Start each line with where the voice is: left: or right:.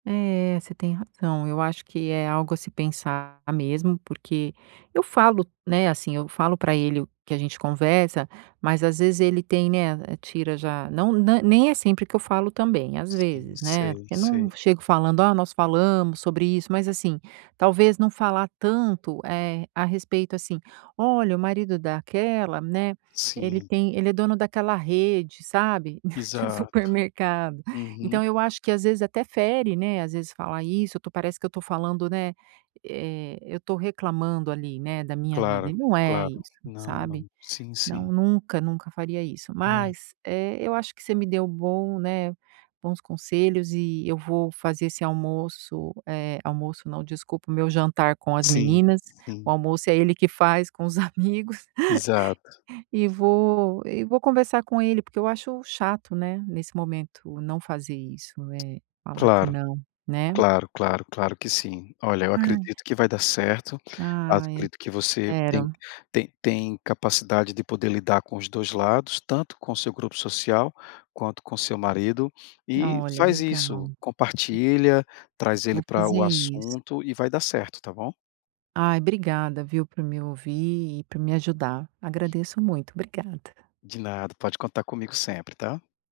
right: É, você tem razão, eu acho que é algo a se pensar mesmo, porque eu falo, né, assim, eu falo para ele, o que a gente conversa, mas às vezes ele tem, né, tira já, não na nem é sempre que eu falo também, às
left: Sim.
right: vezes, né.
left: Sei,
right: Porque eu não
left: sei.
right: chego falando: "Oh, nós falamos sobre isso" mas, assim, talvez, não falar tanto, eh, a respeito, assim: "Olha, o marido daquela, né, ele
left: Sim.
right: tem ele é o dono daquela rede, sabe, de
left: Exato.
right: supermercado".
left: Uhum.
right: Então, eu acho que às vezes até fere, né? Às vezes falar isso, to parece que eu tô falando, né, eh, eu tô reclamando ali, né, da minha vida,
left: Claro,
right: e não é
left: claro.
right: isso,
left: Não, não.
right: sabe?
left: Sim, sim.
right: Não, nunca, nunca, faria isso,
left: É.
right: mas, eh, eu acho que você me deu bom, né, bons conselhos, e eu vou fazer esse almoço, eh, almoço não, desculpa, o meu jantar com as
left: Sim,
right: meninas, o
left: sim.
right: almoço é ele que faz com os amigos.
left: Exato.
right: E vou e vou conversar com ele, porque eu acho chato, né, nesse momento, não fazer isso, eh, falar que
left: Claro,
right: não, né?
left: claro, claro, claro que sim. Olha, eu
right: Ai
left: acredito que vai dar certo,
right: Ai,
left: acredito que você tem
right: espero.
left: tem tem capacidade de poder lidar com os 2 lados, tanto com o seu grupo social, quanto com o seu marido, e
right: Olha,
left: faz isso,
right: legal.
left: compartilha, traz ele
right: Vou
left: para
right: fazer
left: o
right: isso.
left: assunto e vai dar certo, tá bom?
right: Ai, obrigada viu, por me ouvir e por me ajudar. Agradeço muito. Obrigada.
left: De nada, pode contar comigo sempre, tá?